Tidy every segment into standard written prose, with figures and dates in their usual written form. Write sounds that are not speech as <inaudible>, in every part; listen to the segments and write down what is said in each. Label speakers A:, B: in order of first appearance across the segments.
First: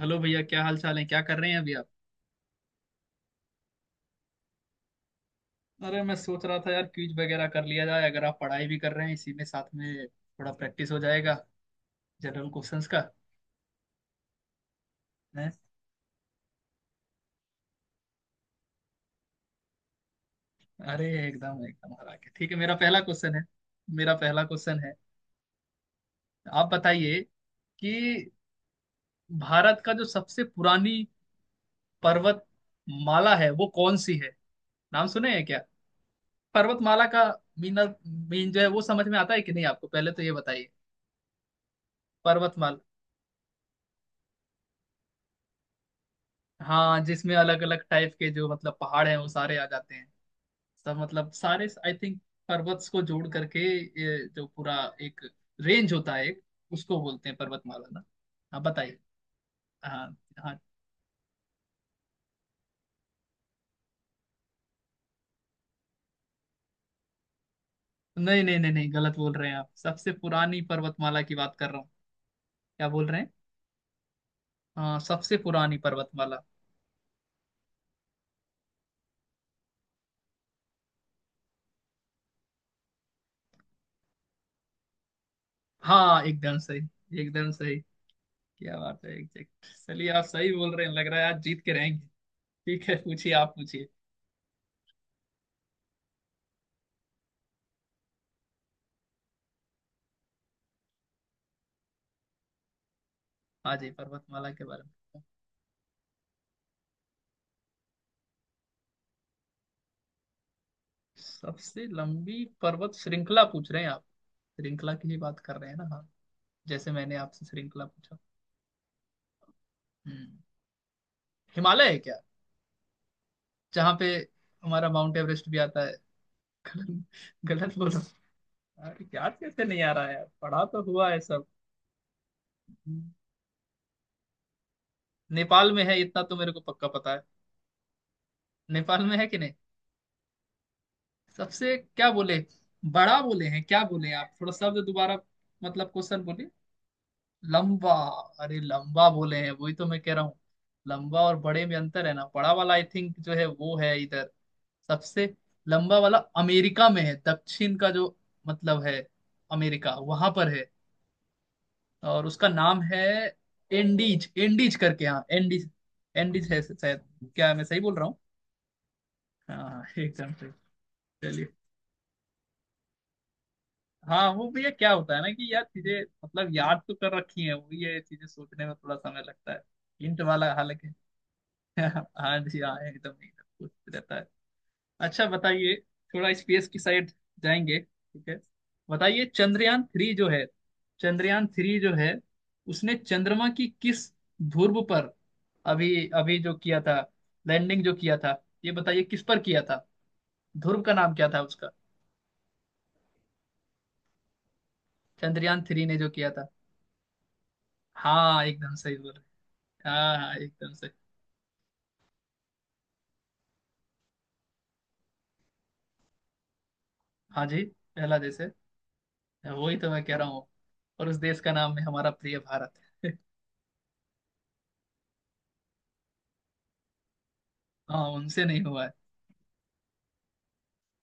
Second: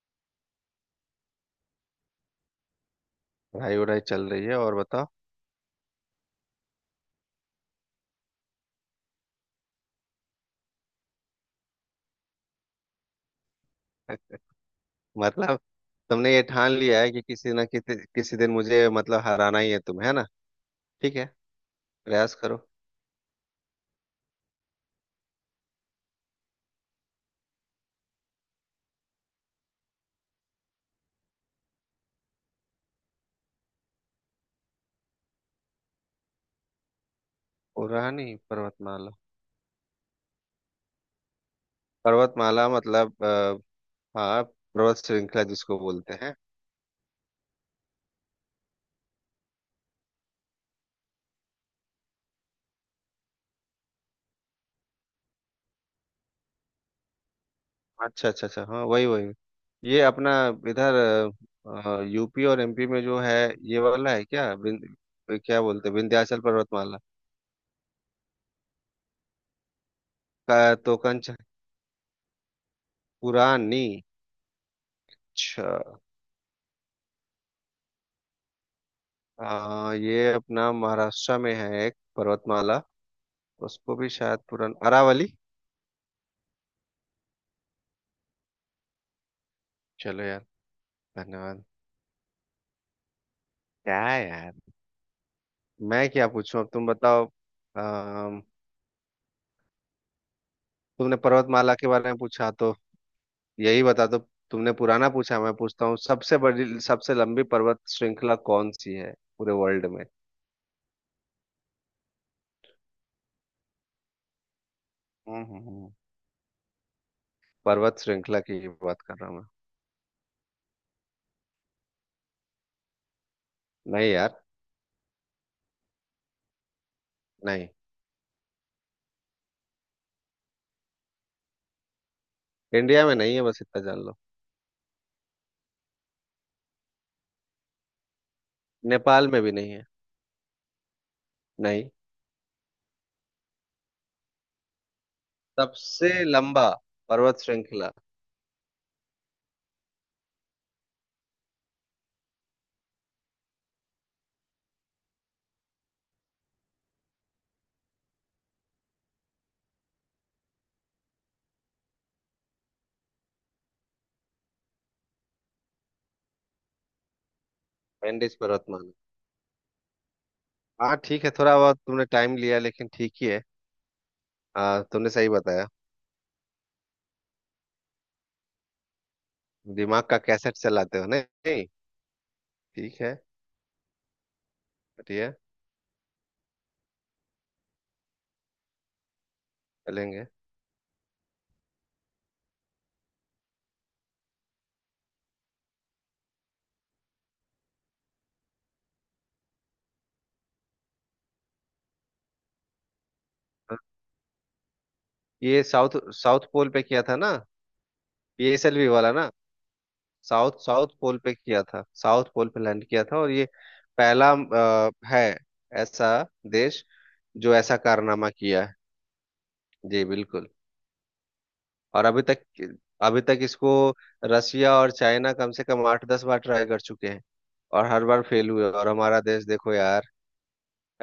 A: Hello भैया, क्या हाल चाल है? क्या कर रहे हैं अभी आप?
B: पढ़ाई वढ़ाई चल रही है। और बताओ।
A: अरे मैं सोच रहा था यार, क्विज वगैरह कर लिया जाए। अगर आप पढ़ाई भी कर रहे हैं इसी में साथ में थोड़ा प्रैक्टिस हो जाएगा जनरल क्वेश्चंस का।
B: <laughs>
A: हैं?
B: मतलब, तुमने ये ठान लिया है कि किसी ना किसी किसी दिन मुझे मतलब हराना ही है तुम्हें, है ना।
A: अरे
B: ठीक है,
A: एकदम एकदम हरा के,
B: प्रयास
A: ठीक है।
B: करो।
A: मेरा पहला क्वेश्चन है। मेरा पहला क्वेश्चन है। आप बताइए कि भारत का जो सबसे पुरानी पर्वत माला है वो कौन सी है? नाम सुने हैं क्या पर्वतमाला का? मीन।
B: पूरा नहीं,
A: मीन जो है वो समझ
B: पर्वतमाला।
A: में आता है कि नहीं आपको, पहले तो ये बताइए।
B: पर्वतमाला
A: पर्वतमाला।
B: मतलब हाँ, पर्वत श्रृंखला जिसको बोलते हैं।
A: हाँ, जिसमें अलग अलग टाइप के जो मतलब पहाड़ हैं वो सारे आ जाते हैं। सब मतलब सारे आई थिंक पर्वत को जोड़ करके ये जो पूरा एक रेंज होता है एक, उसको बोलते हैं पर्वतमाला ना।
B: अच्छा अच्छा
A: हाँ,
B: अच्छा, हाँ
A: बताइए।
B: वही वही। ये
A: हाँ।
B: अपना
A: हाँ,
B: इधर यूपी और एमपी में जो है, ये वाला है क्या? क्या बोलते हैं, विंध्याचल पर्वतमाला
A: नहीं नहीं नहीं नहीं, गलत बोल रहे हैं आप। सबसे पुरानी
B: का? तो
A: पर्वतमाला
B: कंच
A: की बात कर रहा हूँ। क्या बोल रहे हैं?
B: पुरानी।
A: हाँ, सबसे पुरानी
B: अच्छा,
A: पर्वतमाला।
B: ये अपना महाराष्ट्र में है एक पर्वतमाला, उसको भी शायद पुरन, अरावली।
A: हाँ एकदम सही, एकदम सही। क्या बात है! एग्जैक्ट। चलिए,
B: चलो
A: आप
B: यार,
A: सही बोल रहे हैं, लग रहा है आज जीत
B: धन्यवाद।
A: के रहेंगे। ठीक है, पूछिए, आप पूछिए।
B: क्या है यार, मैं क्या पूछूं? अब तुम बताओ। आ, तुमने पर्वतमाला के बारे में पूछा तो
A: हाँ
B: यही
A: जी,
B: बता दो।
A: पर्वतमाला के
B: तुमने
A: बारे
B: पुराना
A: में।
B: पूछा, मैं पूछता हूँ सबसे बड़ी सबसे लंबी पर्वत श्रृंखला कौन सी है पूरे वर्ल्ड में।
A: सबसे लंबी पर्वत श्रृंखला पूछ रहे हैं आप? श्रृंखला की ही बात
B: हम्म
A: कर
B: हम्म,
A: रहे हैं ना?
B: हम्म।
A: हाँ। जैसे मैंने आपसे श्रृंखला
B: पर्वत
A: पूछा।
B: श्रृंखला की बात कर रहा हूँ।
A: हम्म। हिमालय है क्या? जहाँ
B: मैं
A: पे
B: नहीं यार।
A: हमारा माउंट एवरेस्ट भी आता है। <laughs> गलत,
B: नहीं,
A: गलत बोला। अरे याद कैसे नहीं आ रहा है, पढ़ा तो हुआ है सब।
B: इंडिया
A: हम्म।
B: में नहीं है बस इतना जान लो।
A: नेपाल में है इतना तो मेरे को पक्का पता है। नेपाल में है
B: नेपाल
A: कि
B: में
A: नहीं?
B: भी नहीं है।
A: सबसे
B: नहीं,
A: क्या बोले? बड़ा बोले हैं? क्या बोले आप, थोड़ा शब्द दोबारा। मतलब
B: सबसे
A: क्वेश्चन बोले।
B: लंबा पर्वत श्रृंखला।
A: लंबा। अरे लंबा बोले हैं, वही तो मैं कह रहा हूँ। लंबा और बड़े में अंतर है ना? बड़ा वाला आई थिंक जो है वो है इधर, सबसे लंबा वाला अमेरिका में है, दक्षिण का जो मतलब है, अमेरिका वहां पर है। और उसका नाम है एंडीज, एंडीज करके, हाँ एंडीज। एंडीज है शायद। क्या मैं सही बोल रहा हूँ?
B: एंडीज पर्वतमाला।
A: हाँ, एकदम सही।
B: हाँ ठीक है,
A: चलिए।
B: थोड़ा बहुत तुमने टाइम लिया लेकिन ठीक ही है।
A: हाँ वो भैया, क्या
B: तुमने
A: होता है ना
B: सही
A: कि यार,
B: बताया।
A: चीजें मतलब याद तो कर रखी है, वो ये चीजें सोचने में थोड़ा समय लगता है।
B: दिमाग का
A: हिंट वाला
B: कैसेट
A: हालांकि।
B: चलाते हो नहीं।
A: <laughs> हाँ जी हाँ,
B: ठीक
A: एकदम
B: है,
A: एकदम कुछ रहता है। अच्छा,
B: बढ़िया।
A: बताइए। थोड़ा स्पेस की साइड जाएंगे, ठीक है। बताइए, चंद्रयान थ्री
B: चलेंगे।
A: जो है। चंद्रयान थ्री जो है उसने चंद्रमा की किस ध्रुव पर अभी अभी जो किया था लैंडिंग जो किया था, ये बताइए किस पर किया था, ध्रुव का नाम क्या था उसका?
B: हाँ,
A: चंद्रयान
B: ये
A: थ्री
B: साउथ
A: ने जो किया
B: साउथ
A: था।
B: पोल पे किया था ना।
A: हाँ एकदम
B: पीएसएलवी
A: सही
B: वाला
A: बोल
B: ना।
A: रहे हैं। हाँ हाँ,
B: साउथ
A: एकदम
B: साउथ
A: सही।
B: पोल पे किया था, साउथ पोल पे लैंड किया था। और ये पहला है ऐसा देश
A: हाँ
B: जो
A: जी।
B: ऐसा
A: पहला
B: कारनामा
A: देश है,
B: किया है।
A: वही तो मैं
B: जी
A: कह रहा हूँ।
B: बिल्कुल।
A: और उस देश का नाम है
B: और
A: हमारा
B: अभी
A: प्रिय
B: तक,
A: भारत।
B: इसको रसिया और चाइना कम से कम आठ दस बार ट्राई कर चुके हैं और हर
A: हाँ,
B: बार
A: उनसे
B: फेल
A: नहीं
B: हुए,
A: हुआ
B: और
A: है।
B: हमारा देश देखो यार।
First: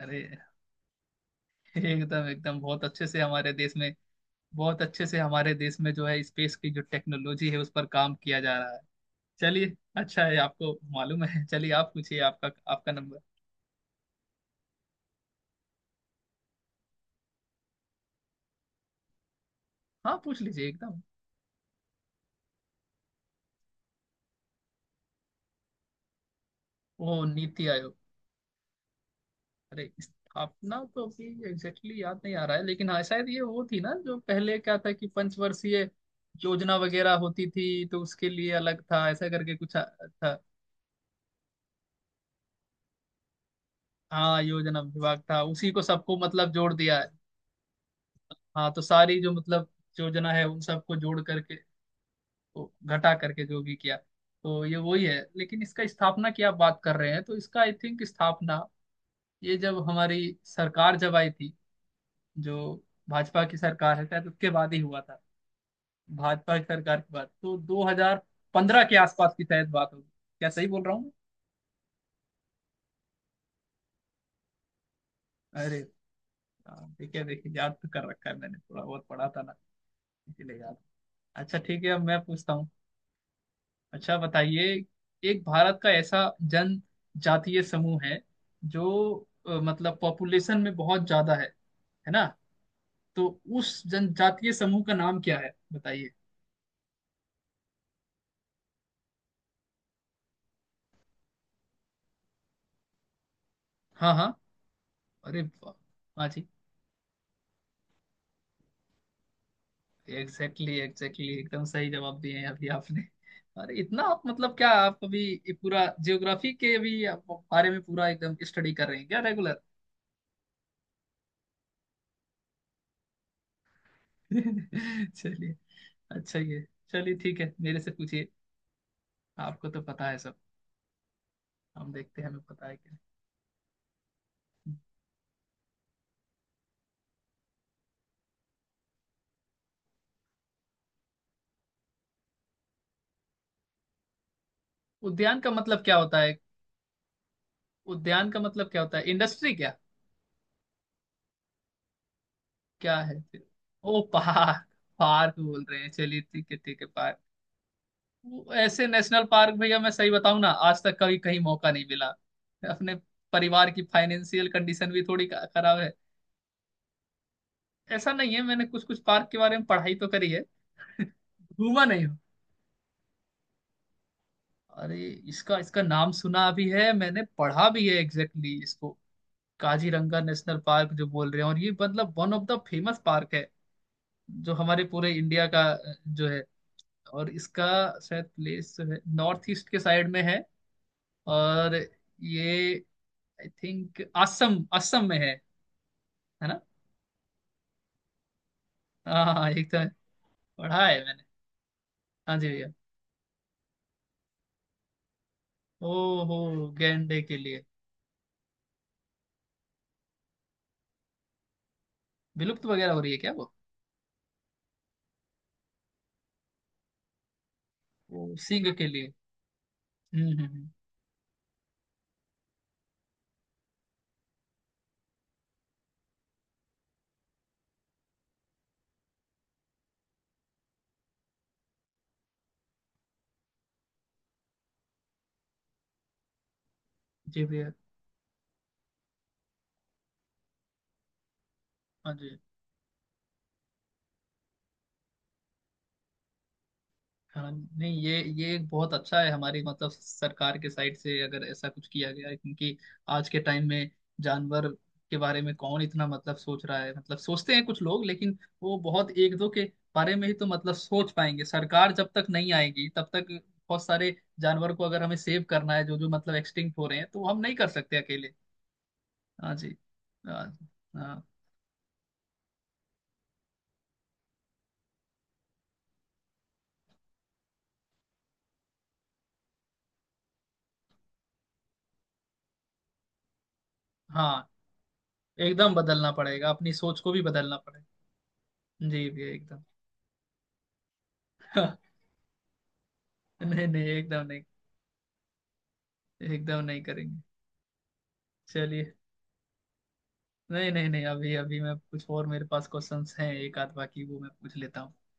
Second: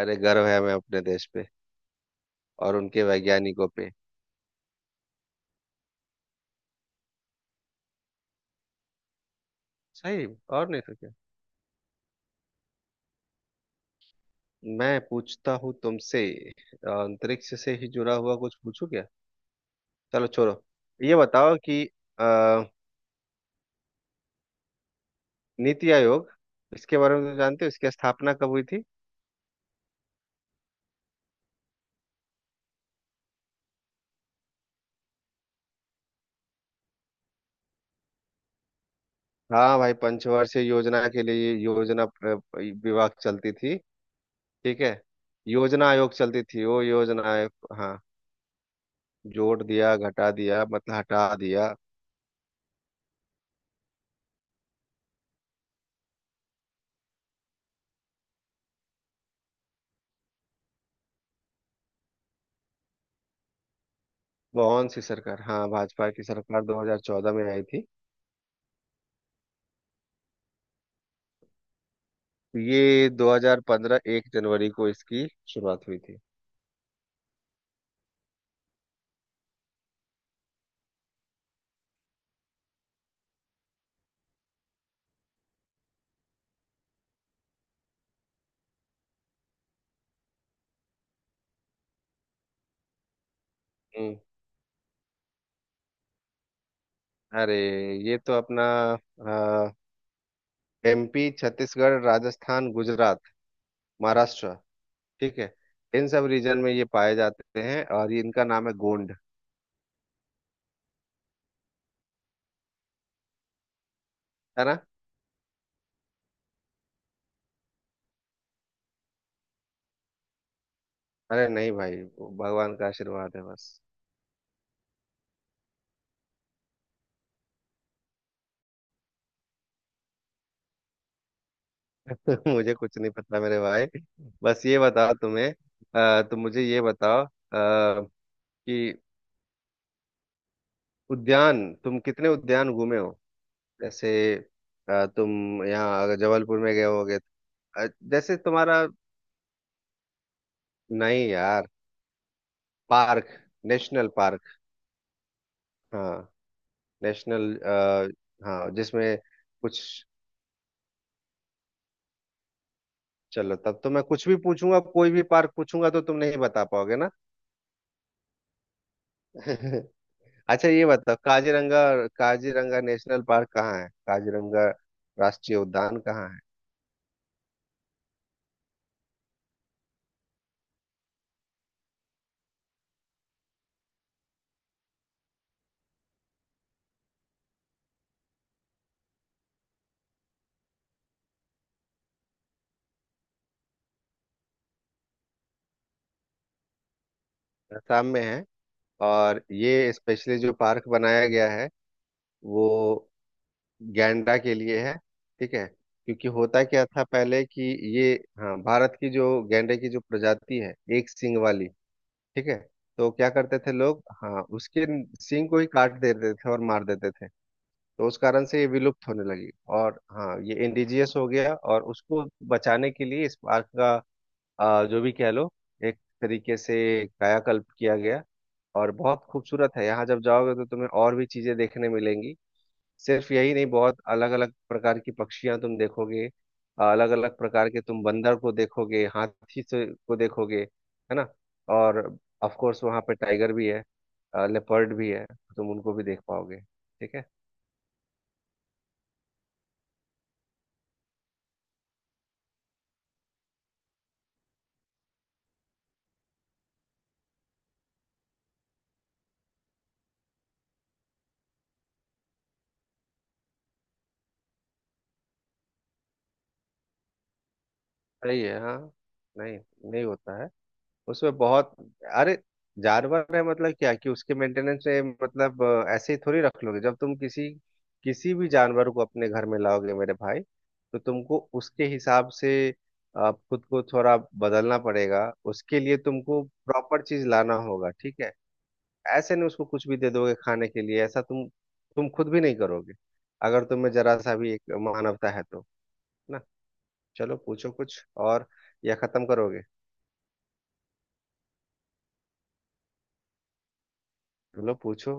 B: अरे,
A: अरे
B: गर्व है हमें अपने देश पे
A: एकदम एकदम,
B: और
A: बहुत
B: उनके
A: अच्छे से हमारे
B: वैज्ञानिकों
A: देश
B: पे।
A: में। बहुत अच्छे से हमारे देश में जो है स्पेस की जो टेक्नोलॉजी है उस पर काम किया जा रहा है। चलिए। अच्छा
B: सही।
A: है
B: और
A: आपको
B: नहीं तो क्या।
A: मालूम है। <laughs> चलिए, आप पूछिए, आपका आपका नंबर।
B: मैं पूछता हूँ तुमसे, अंतरिक्ष से ही जुड़ा हुआ कुछ पूछू क्या?
A: हाँ,
B: चलो
A: पूछ
B: छोड़ो।
A: लीजिए एकदम।
B: ये बताओ कि अ, नीति आयोग, इसके बारे
A: वो
B: में तो जानते
A: नीति
B: हो, इसकी
A: आयोग।
B: स्थापना कब हुई थी?
A: अरे स्थापना तो अभी एग्जैक्टली याद नहीं आ रहा है, लेकिन हाँ शायद ये वो थी ना, जो पहले क्या था कि पंचवर्षीय योजना वगैरह होती थी तो उसके लिए अलग था, ऐसा करके कुछ
B: हाँ भाई,
A: था।
B: पंचवर्षीय योजना के लिए ये योजना विभाग चलती थी।
A: हाँ, योजना
B: ठीक है,
A: विभाग था उसी को
B: योजना आयोग
A: सबको
B: चलती
A: मतलब
B: थी,
A: जोड़
B: वो
A: दिया है।
B: योजना आयोग। हाँ,
A: हाँ, तो सारी जो
B: जोड़
A: मतलब
B: दिया, घटा
A: योजना है उन
B: दिया, मतलब
A: सबको जोड़
B: हटा
A: करके
B: दिया।
A: तो घटा करके जो भी किया, तो ये वही है। लेकिन इसका स्थापना की आप बात कर रहे हैं तो इसका आई थिंक स्थापना ये जब हमारी सरकार जब आई थी, जो भाजपा की सरकार है शायद उसके बाद ही
B: कौन सी
A: हुआ था।
B: सरकार? हाँ, भाजपा की
A: भाजपा की
B: सरकार
A: सरकार के बाद
B: 2014 में
A: तो
B: आई थी।
A: 2015 के आसपास की शायद बात होगी। क्या सही बोल रहा हूँ
B: ये 2015 एक जनवरी को इसकी
A: मैं? अरे।
B: शुरुआत हुई थी।
A: हाँ, ठीक है, देखिए याद तो कर रखा है मैंने, थोड़ा बहुत पढ़ा था ना, इसीलिए याद। अच्छा ठीक है, अब मैं पूछता हूँ। अच्छा, बताइए। एक भारत का ऐसा जनजातीय समूह है जो मतलब पॉपुलेशन में बहुत ज्यादा है ना? तो उस
B: हम्म,
A: जनजातीय समूह का नाम क्या है, बताइए।
B: अरे, ये तो अपना एमपी, छत्तीसगढ़, राजस्थान, गुजरात,
A: हाँ हाँ।
B: महाराष्ट्र, ठीक
A: अरे
B: है,
A: वाह।
B: इन सब
A: हाँ जी।
B: रीजन में ये पाए जाते हैं और ये इनका नाम है गोंड।
A: एग्जैक्टली एग्जैक्टली, एकदम सही जवाब दिए हैं अभी आपने। अरे इतना आप मतलब,
B: है
A: क्या
B: ना।
A: आप अभी ये पूरा जियोग्राफी के भी आप बारे में पूरा एकदम स्टडी कर रहे हैं क्या रेगुलर?
B: अरे नहीं भाई, भगवान का आशीर्वाद है बस।
A: <laughs> चलिए। अच्छा ये, चलिए ठीक है, मेरे से पूछिए। आपको तो पता है सब, हम देखते हैं हमें
B: <laughs>
A: पता
B: मुझे
A: है कि नहीं।
B: कुछ नहीं पता मेरे भाई। बस ये बताओ तुम्हें, तुम मुझे ये बताओ, कि उद्यान, तुम कितने उद्यान घूमे हो? जैसे
A: उद्यान का
B: तुम
A: मतलब क्या
B: यहाँ अगर
A: होता है?
B: जबलपुर में गए होगे। अ,
A: उद्यान
B: जैसे
A: का मतलब क्या
B: तुम्हारा,
A: होता है, इंडस्ट्री क्या?
B: नहीं यार,
A: क्या है
B: पार्क,
A: फिर? ओ
B: नेशनल पार्क।
A: पार्क। पार्क बोल रहे हैं, चलिए
B: हाँ,
A: ठीक है, ठीक है पार्क।
B: नेशनल
A: वो
B: हाँ,
A: ऐसे
B: जिसमें
A: नेशनल पार्क
B: कुछ।
A: भैया, मैं सही बताऊं ना, आज तक कभी कहीं मौका नहीं मिला। अपने
B: चलो
A: परिवार
B: तब
A: की
B: तो मैं कुछ भी
A: फाइनेंशियल
B: पूछूंगा,
A: कंडीशन भी
B: कोई भी
A: थोड़ी
B: पार्क
A: खराब
B: पूछूंगा
A: है।
B: तो तुम नहीं बता पाओगे ना।
A: ऐसा नहीं है, मैंने कुछ कुछ पार्क के बारे में
B: <laughs>
A: पढ़ाई तो करी है।
B: अच्छा, ये
A: <laughs>
B: बताओ, काजीरंगा।
A: घूमा नहीं हूं।
B: काजीरंगा नेशनल पार्क कहाँ है? काजीरंगा
A: अरे इसका
B: राष्ट्रीय
A: इसका
B: उद्यान
A: नाम
B: कहाँ है?
A: सुना भी है, मैंने पढ़ा भी है, एग्जैक्टली इसको। काजीरंगा नेशनल पार्क जो बोल रहे हैं, और ये मतलब one of the famous park है जो हमारे पूरे इंडिया का जो है, और इसका शायद प्लेस जो है नॉर्थ ईस्ट के साइड में है, और ये आई थिंक असम असम में है ना?
B: असम में है।
A: हाँ
B: और
A: हाँ एकदम।
B: ये स्पेशली जो
A: पढ़ा
B: पार्क
A: है मैंने।
B: बनाया गया है,
A: हाँ जी
B: वो
A: भैया।
B: गैंडा के लिए है, ठीक है।
A: ओ।
B: क्योंकि
A: हो,
B: होता क्या था
A: गैंडे के
B: पहले कि
A: लिए।
B: ये, हाँ भारत की जो गैंडे की जो प्रजाति है एक सींग वाली, ठीक है,
A: विलुप्त वगैरह हो
B: तो
A: रही है
B: क्या
A: क्या वो?
B: करते थे लोग, हाँ, उसके सींग को ही काट देते थे और मार देते थे। तो उस
A: वो
B: कारण से ये
A: सींग के लिए।
B: विलुप्त होने लगी। और
A: हम्म
B: हाँ,
A: हम्म
B: ये
A: हम्म।
B: इंडिजियस हो गया और उसको बचाने के लिए इस पार्क का जो भी कह लो, एक तरीके से कायाकल्प किया गया। और बहुत खूबसूरत है, यहाँ जब जाओगे तो तुम्हें और भी चीजें देखने मिलेंगी। सिर्फ यही नहीं, बहुत अलग अलग प्रकार की पक्षियां तुम देखोगे, अलग अलग
A: जी
B: प्रकार
A: भैया।
B: के तुम बंदर को देखोगे, हाथी से को देखोगे, है ना। और
A: हाँ जी।
B: ऑफ कोर्स वहाँ पे टाइगर भी है, लेपर्ड भी है, तुम उनको भी देख पाओगे, ठीक है।
A: हाँ। नहीं, ये एक बहुत अच्छा है हमारी मतलब सरकार के साइड से अगर ऐसा कुछ किया गया है, क्योंकि आज के टाइम में जानवर के बारे में कौन इतना मतलब सोच रहा है? मतलब सोचते हैं कुछ लोग, लेकिन वो बहुत एक दो के बारे में ही तो मतलब सोच पाएंगे, सरकार जब तक नहीं आएगी तब तक। बहुत सारे जानवर को अगर हमें सेव करना है जो जो मतलब एक्सटिंक्ट हो रहे हैं, तो वो हम नहीं कर सकते अकेले।
B: सही है हाँ।
A: हाँ
B: नहीं,
A: जी।
B: नहीं होता
A: हाँ
B: है।
A: हाँ।
B: उसमें बहुत, अरे, जानवर है मतलब क्या कि उसके मेंटेनेंस में मतलब ऐसे ही थोड़ी रख लोगे। जब तुम किसी, किसी भी जानवर को अपने घर में लाओगे मेरे भाई, तो तुमको उसके हिसाब से खुद को थोड़ा
A: हाँ,
B: बदलना पड़ेगा,
A: एकदम
B: उसके लिए
A: बदलना
B: तुमको
A: पड़ेगा, अपनी सोच
B: प्रॉपर
A: को भी
B: चीज लाना
A: बदलना पड़ेगा।
B: होगा, ठीक है।
A: जी भैया,
B: ऐसे नहीं
A: एकदम।
B: उसको कुछ भी दे दोगे खाने के लिए, ऐसा तुम
A: <laughs>
B: तुम खुद भी नहीं करोगे, अगर
A: नहीं नहीं,
B: तुम्हें जरा
A: एकदम
B: सा
A: नहीं।
B: भी एक मानवता है तो। ना,
A: एकदम नहीं करेंगे।
B: चलो पूछो कुछ और,
A: चलिए।
B: या खत्म करोगे।
A: नहीं नहीं नहीं, अभी अभी मैं, कुछ और मेरे पास क्वेश्चंस हैं एक आध बाकी वो मैं पूछ
B: चलो
A: लेता हूँ।
B: पूछो।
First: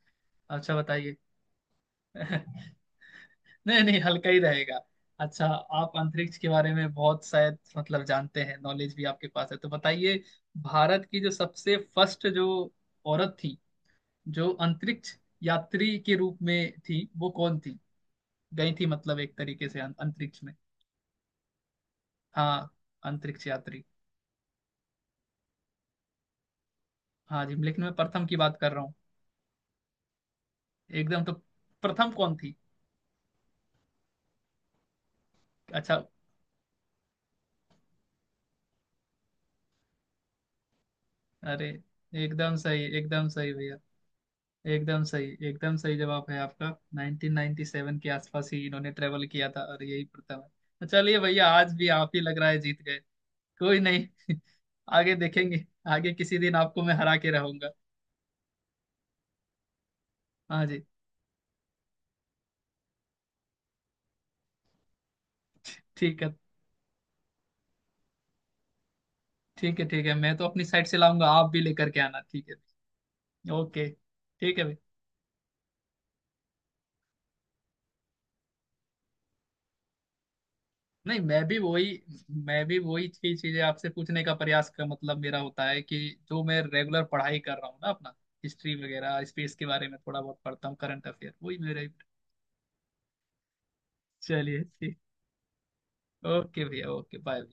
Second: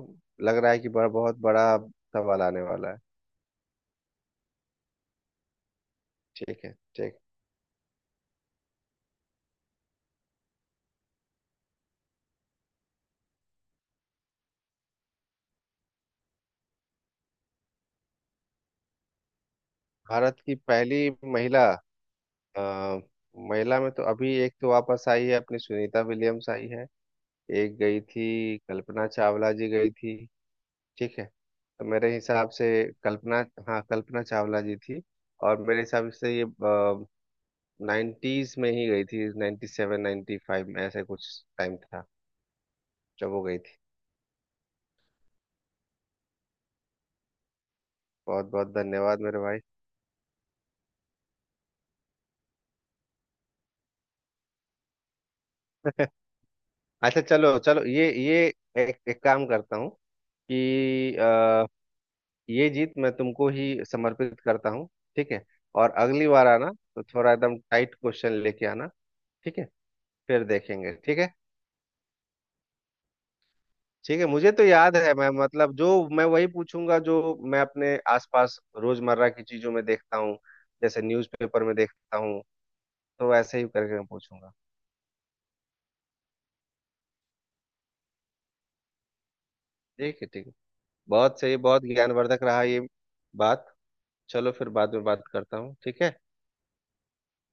B: लग रहा
A: अच्छा,
B: है कि बड़ा,
A: बताइए। <laughs>
B: बहुत बड़ा सवाल आने वाला है।
A: नहीं नहीं, हल्का ही रहेगा। अच्छा, आप अंतरिक्ष के
B: ठीक है
A: बारे में
B: ठीक।
A: बहुत शायद मतलब जानते हैं, नॉलेज भी आपके पास है, तो बताइए। भारत की जो सबसे फर्स्ट जो औरत थी जो अंतरिक्ष यात्री के रूप में थी वो कौन थी? गई थी मतलब एक तरीके से
B: भारत
A: अंतरिक्ष में।
B: की पहली महिला,
A: हाँ।
B: अ,
A: अंतरिक्ष
B: महिला
A: यात्री।
B: में तो अभी एक तो वापस आई है अपनी, सुनीता विलियम्स आई है।
A: हाँ जी,
B: एक
A: लेकिन मैं
B: गई
A: प्रथम की बात
B: थी,
A: कर रहा हूँ।
B: कल्पना चावला जी गई थी। ठीक
A: एकदम
B: है,
A: तो।
B: तो
A: प्रथम
B: मेरे
A: कौन
B: हिसाब
A: थी?
B: से कल्पना, हाँ, कल्पना चावला जी थी। और मेरे
A: अच्छा।
B: हिसाब से ये नाइन्टीज में ही गई थी। नाइन्टी सेवन, नाइन्टी फाइव में ऐसे कुछ
A: अरे
B: टाइम था
A: एकदम सही, एकदम
B: जब वो
A: सही
B: गई
A: भैया।
B: थी।
A: एकदम सही, एकदम सही जवाब है आपका। 1997 के
B: बहुत
A: आसपास ही
B: बहुत
A: इन्होंने
B: धन्यवाद
A: ट्रेवल
B: मेरे
A: किया
B: भाई।
A: था और यही प्रथम है। तो चलिए भैया, आज भी आप ही लग रहा है जीत गए। कोई नहीं। <laughs> आगे देखेंगे।
B: <laughs>
A: आगे किसी दिन आपको मैं हरा
B: अच्छा
A: के
B: चलो
A: रहूंगा।
B: चलो, ये एक, एक काम करता हूँ
A: हाँ जी।
B: कि ये जीत मैं तुमको ही समर्पित करता हूँ, ठीक है। और
A: ठीक
B: अगली
A: है,
B: बार आना तो थोड़ा एकदम टाइट क्वेश्चन लेके आना, ठीक है,
A: ठीक है। ठीक है, मैं
B: फिर
A: तो अपनी साइड
B: देखेंगे,
A: से
B: ठीक
A: लाऊंगा,
B: है।
A: आप भी लेकर के आना, ठीक है। ओके।
B: ठीक है, मुझे
A: ठीक
B: तो
A: है।
B: याद है, मैं मतलब जो, मैं वही पूछूंगा जो मैं अपने आसपास रोजमर्रा की चीजों में देखता हूँ, जैसे
A: नहीं, मैं भी
B: न्यूज़पेपर में
A: वही
B: देखता हूँ,
A: मैं भी वही
B: तो
A: चीज
B: ऐसे
A: चीजें
B: ही
A: आपसे
B: करके मैं
A: पूछने का
B: पूछूंगा।
A: प्रयास का मतलब मेरा होता है कि जो मैं रेगुलर पढ़ाई कर रहा हूँ ना अपना, हिस्ट्री वगैरह स्पेस के बारे में थोड़ा
B: ठीक है
A: बहुत
B: ठीक है,
A: पढ़ता हूँ, करंट अफेयर
B: बहुत सही,
A: वही
B: बहुत
A: मेरे।
B: ज्ञानवर्धक रहा ये बात। चलो
A: चलिए
B: फिर बाद
A: ठीक।
B: में बात करता हूँ, ठीक है।
A: ओके भैया, ओके बाय।